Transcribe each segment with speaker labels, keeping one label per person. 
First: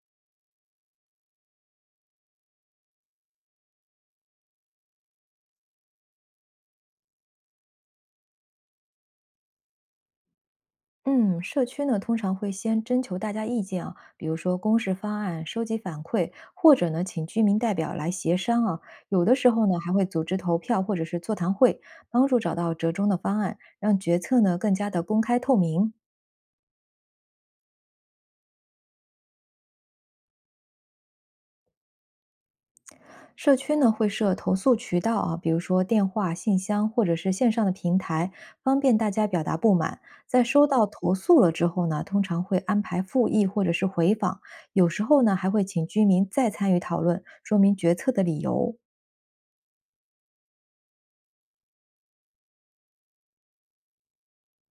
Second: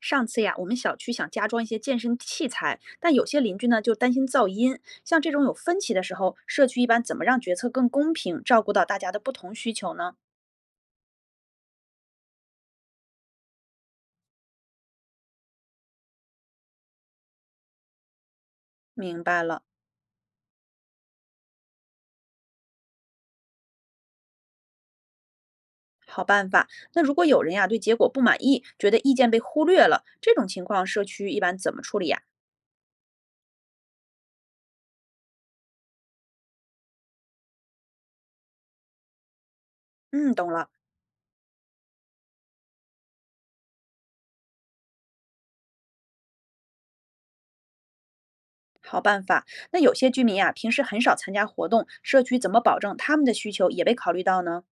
Speaker 1: 上次呀，我们小区想加装一些健身器材，但有些邻居呢就担心噪音。像这种有分歧的时候，社区一般怎么让决策更公平，照顾到大家的不同需求呢？
Speaker 2: 嗯，社区呢通常会先征求大家意见啊，比如说公示方案、收集反馈，或者呢请居民代表来协商啊。
Speaker 1: 明
Speaker 2: 有的
Speaker 1: 白
Speaker 2: 时
Speaker 1: 了，
Speaker 2: 候呢还会组织投票或者是座谈会，帮助找到折中的方案，让决策呢更加的公开透明。
Speaker 1: 好办法。那如果有人呀对结果不满意，觉得意见被忽略了，这种情况社区一般怎么处理呀？
Speaker 2: 社区呢会设投诉渠道啊，比如说电话、信箱或者是线上的平台，方便大家表达不满。
Speaker 1: 嗯，
Speaker 2: 在
Speaker 1: 懂
Speaker 2: 收
Speaker 1: 了。
Speaker 2: 到投诉了之后呢，通常会安排复议或者是回访，有时候呢还会请居民再参与讨论，说明决策的理由。
Speaker 1: 好办法。那有些居民呀，平时很少参加活动，社区怎么保证他们的需求也被考虑到呢？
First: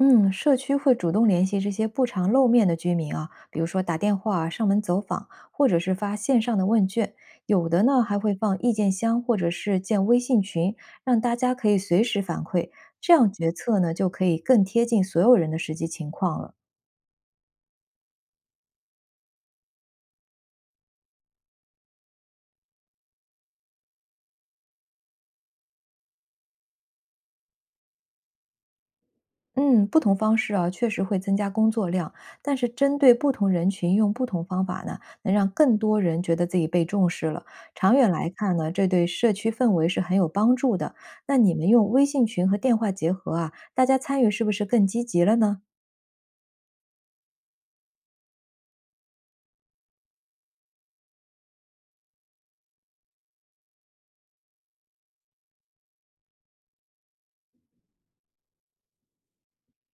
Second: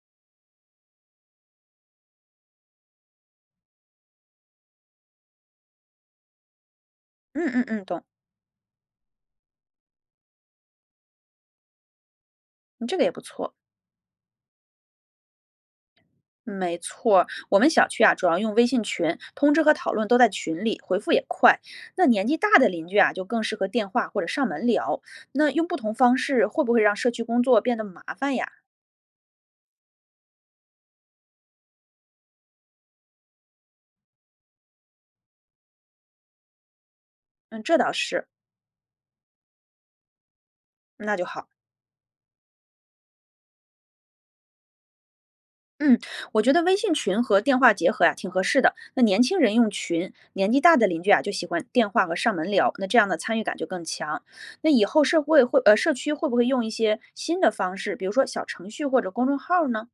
Speaker 2: 嗯，社区会主动联系这些不常露面的居民啊，比如说打电话啊、上门走访，或者是发线上的问卷。
Speaker 1: 嗯嗯
Speaker 2: 有的
Speaker 1: 嗯，懂。
Speaker 2: 呢还会放意见箱，或者是建微信群，让大家可以随时反馈。
Speaker 1: 你这个也
Speaker 2: 这
Speaker 1: 不
Speaker 2: 样决
Speaker 1: 错。
Speaker 2: 策呢就可以更贴近所有人的实际情况了。
Speaker 1: 没错儿我们小区啊，主要用微信群，通知和讨论都在群里，回复也快。那年纪大的邻居啊，就更适合电话或者上门聊。那用不同方式会不会让社区工作变得麻烦呀？
Speaker 2: 嗯，不同方式啊，确实会增加工作量，但是针对不同人群用不同方法呢，能让更多人觉得自己被重视了。
Speaker 1: 嗯，这倒
Speaker 2: 长远
Speaker 1: 是，
Speaker 2: 来看呢，这对社区氛围是很有帮助的。
Speaker 1: 那就
Speaker 2: 那
Speaker 1: 好。
Speaker 2: 你们用微信群和电话结合啊，大家参与是不是更积极了呢？
Speaker 1: 嗯，我觉得微信群和电话结合呀、挺合适的。那年轻人用群，年纪大的邻居啊就喜欢电话和上门聊，那这样的参与感就更强。那以后社会会社区会不会用一些新的方式，比如说小程序或者公众号呢？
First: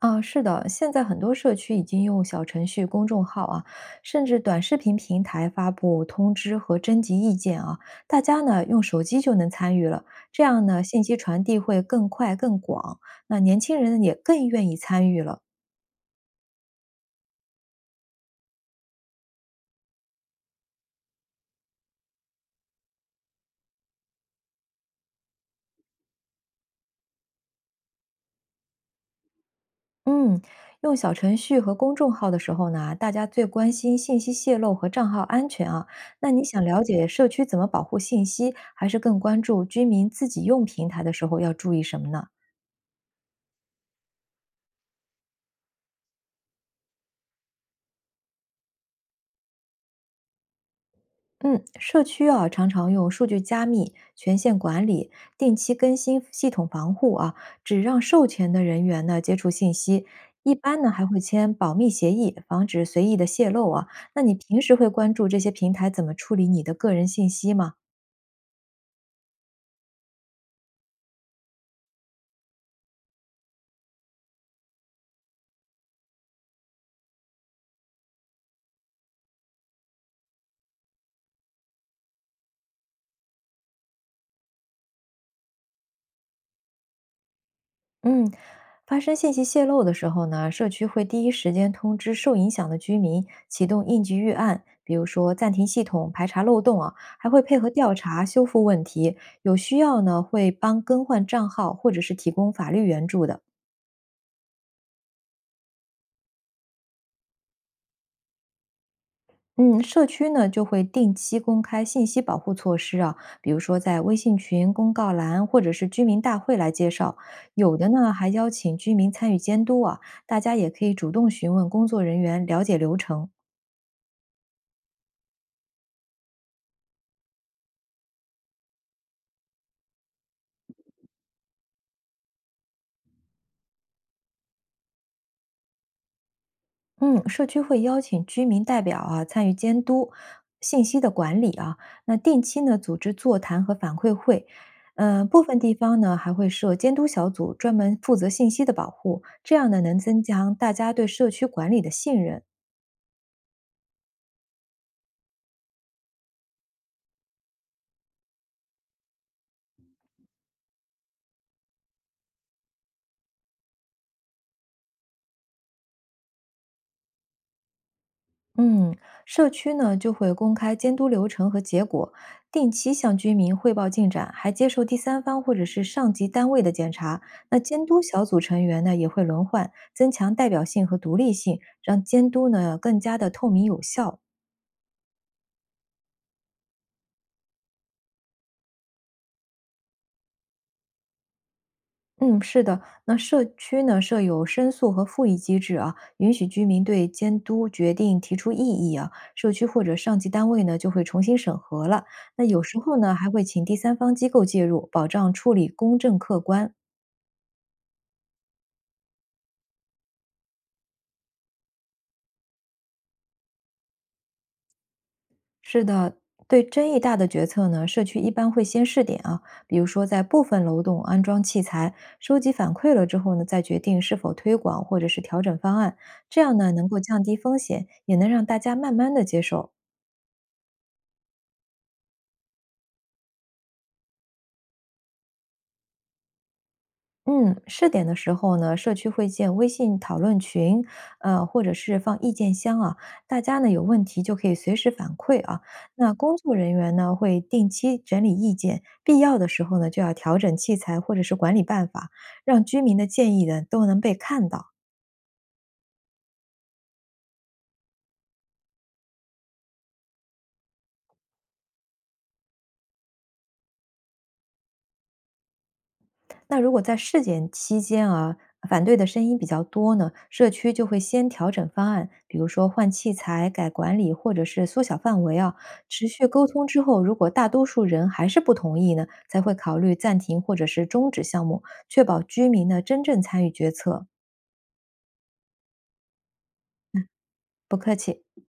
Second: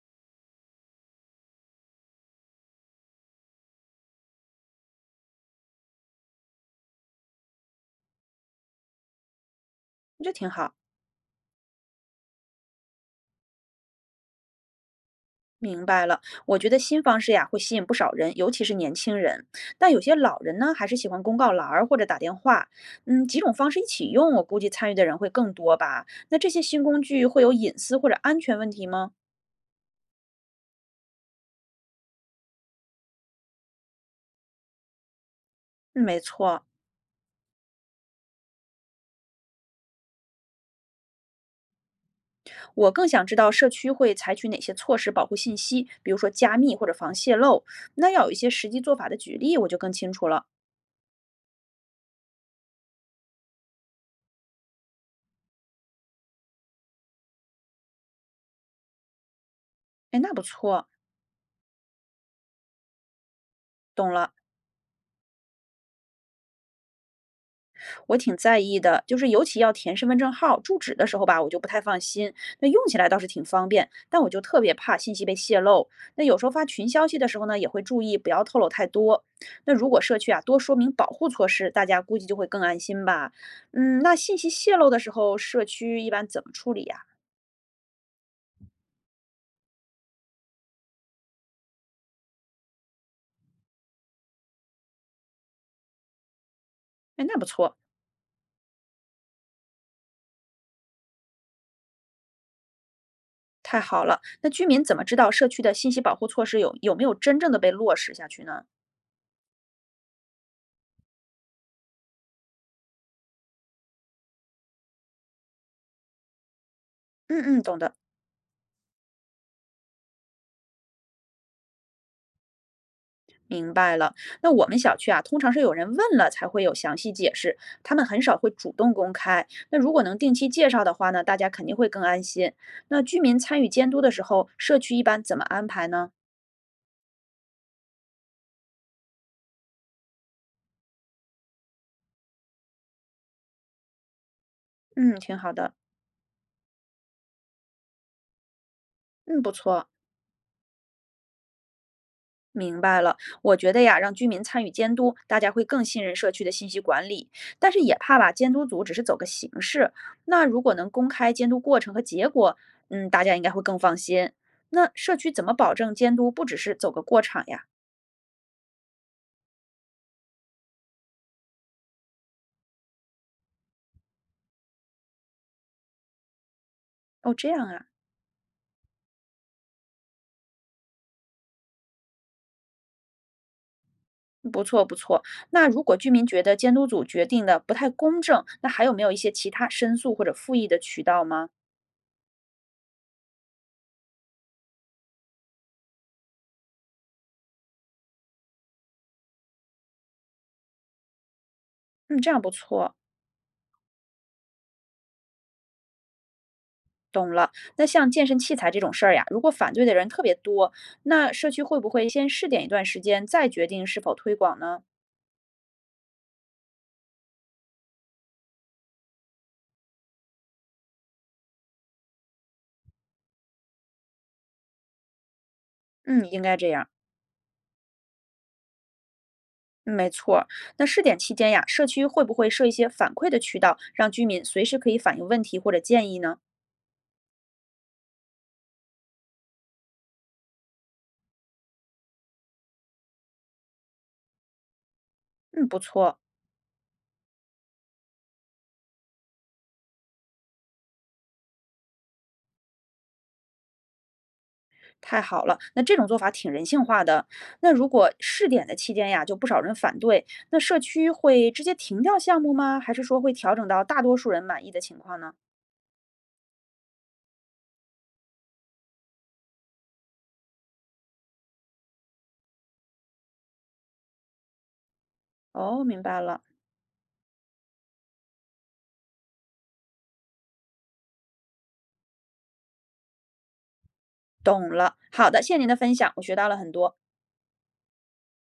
Speaker 2: 啊，是的，现在很多社区已经用小程序、公众号啊，甚至短视频平台发布通知和征集意见啊，大家呢用手机就能参与了，
Speaker 1: 这
Speaker 2: 这
Speaker 1: 挺
Speaker 2: 样
Speaker 1: 好。
Speaker 2: 呢信息传递会更快更广，那年轻人也更愿意参与了。
Speaker 1: 明白了，我觉得新方式呀会吸引不少人，尤其是年轻人。但有些老人呢，还是喜欢公告栏儿或者打电话。嗯，几种方式一起用，我估计参与的人会更多吧。那这些新工具会有隐私或者安全问题吗？
Speaker 2: 嗯，用小程序和公众号的时候呢，大家最关心信息泄露和账号安全啊。
Speaker 1: 嗯没
Speaker 2: 那你想
Speaker 1: 错，
Speaker 2: 了解社区怎么保护信息，还是更关注居民自己用平台的时候要注意什么呢？
Speaker 1: 我更想知道社区会采取哪些措施保护信息，比如说加密或者防泄露。那要有一些实际做法的举例，我就更清楚了。
Speaker 2: 嗯，社区啊，常常用数据加密、权限管理、定期更新系统防护啊，只让授权的人员呢接触信息。
Speaker 1: 哎，那不
Speaker 2: 一般
Speaker 1: 错，
Speaker 2: 呢还会签保密协议，防止随意的泄露啊。
Speaker 1: 懂
Speaker 2: 那
Speaker 1: 了。
Speaker 2: 你平时会关注这些平台怎么处理你的个人信息吗？
Speaker 1: 我挺在意的，就是尤其要填身份证号、住址的时候吧，我就不太放心。那用起来倒是挺方便，但我就特别怕信息被泄露。那有时候发群消息的时候呢，也会注意不要透露太多。那如果社区啊多说明保护措施，大家估计就会更安心吧。嗯，那信息泄露的时候，社区一般怎么处理呀、
Speaker 2: 嗯，发生信息泄露的时候呢，社区会第一时间通知受影响的居民，启动应急预案，比如说暂停系统、排查漏洞啊，
Speaker 1: 哎，
Speaker 2: 还
Speaker 1: 那
Speaker 2: 会
Speaker 1: 不
Speaker 2: 配合
Speaker 1: 错，
Speaker 2: 调查修复问题，有需要呢会帮更换账号或者是提供法律援助的。
Speaker 1: 太好了。那居民怎么知道社区的信息保护措施有没有真正的被落实下去呢？
Speaker 2: 嗯，社区呢就会定期公开信息保护措施啊，比如说在微信群、公告栏或者是居民大会来介绍，
Speaker 1: 嗯嗯，
Speaker 2: 有
Speaker 1: 懂
Speaker 2: 的
Speaker 1: 的。
Speaker 2: 呢还邀请居民参与监督啊，大家也可以主动询问工作人员了解流程。
Speaker 1: 明白了，那我们小区啊，通常是有人问了才会有详细解释，他们很少会主动公开。那如果能定期介绍的话呢，大家肯定会更安心。那居民参与监督的时候，社区一般怎么安排呢？
Speaker 2: 嗯，社区会邀请居民代表啊参与监督信息的管理啊，那定期呢组织座谈和反馈会，
Speaker 1: 嗯，
Speaker 2: 嗯，
Speaker 1: 挺
Speaker 2: 部
Speaker 1: 好
Speaker 2: 分
Speaker 1: 的，
Speaker 2: 地方呢还会设监督小组，专门负责信息的保护，
Speaker 1: 嗯，不
Speaker 2: 这样呢
Speaker 1: 错，
Speaker 2: 能增强大家对社区管理的信任。
Speaker 1: 明白了。我觉得呀，让居民参与监督，大家会更信任社区的信息管理，但是也怕吧，监督组只是走个形式。那如果能公开监督过程和结果，嗯，大家应该会更放心。那社区怎么保证监督不只是走个过场呀？
Speaker 2: 嗯，社区呢就会公开监督流程和结果，定期向居民汇报进展，还接受第三方或者是上级单位的检查。
Speaker 1: 哦，这
Speaker 2: 那
Speaker 1: 样啊，
Speaker 2: 监督小组成员呢也会轮换，增强代表性和独立性，让监督呢更加的透明有效。
Speaker 1: 不错不错。那如果居民觉得监督组决定的不太公正，那还有没有一些其他申诉或者复议的渠道吗？
Speaker 2: 嗯，是的，那社区呢设有申诉和复议机制啊，允许居民对监督决定提出异议啊，社区或者上级单位呢就会重新审核了。
Speaker 1: 嗯，这样
Speaker 2: 那
Speaker 1: 不
Speaker 2: 有时
Speaker 1: 错。
Speaker 2: 候呢还会请第三方机构介入，保障处理公正客观。
Speaker 1: 那像健身器材这种事儿呀，如果反对的人特别多，那社区会不会先试点一段时间，再决定是否推广呢？
Speaker 2: 是的，对争议大的决策呢，社区一般会先试点啊，比如说在部分楼栋安装器材，收集反馈了之后呢，再决定是否推广或者是调整方案，
Speaker 1: 嗯，应
Speaker 2: 这
Speaker 1: 该
Speaker 2: 样
Speaker 1: 这
Speaker 2: 呢
Speaker 1: 样。
Speaker 2: 能够降低风险，也能让大家慢慢的接受。
Speaker 1: 嗯没错儿，那试点期间呀，社区会不会设一些反馈的渠道，让居民随时可以反映问题或者建议呢？
Speaker 2: 嗯，试点的时候呢，社区会建微信讨论群，或者是放意见箱啊，大家呢有问题就可以随时反馈啊。
Speaker 1: 嗯，不
Speaker 2: 那
Speaker 1: 错。
Speaker 2: 工作人员呢会定期整理意见，必要的时候呢就要调整器材或者是管理办法，让居民的建议呢都能被看到。
Speaker 1: 太好了，那这种做法挺人性化的。那如果试点的期间呀，就不少人反对，那社区会直接停掉项目吗？还是说会调整到大多数人满意的情况呢？
Speaker 2: 那如果在试点期间啊，反对的声音比较多呢，社区就会先调整方案，比如说换器材、改管理，或者是缩小范围啊。
Speaker 1: 哦，明
Speaker 2: 持
Speaker 1: 白
Speaker 2: 续
Speaker 1: 了，
Speaker 2: 沟通之后，如果大多数人还是不同意呢，才会考虑暂停或者是终止项目，确保居民呢真正参与决策。
Speaker 1: 懂了。好的，谢谢您的分享，我学到了很多。
Speaker 2: 不客气。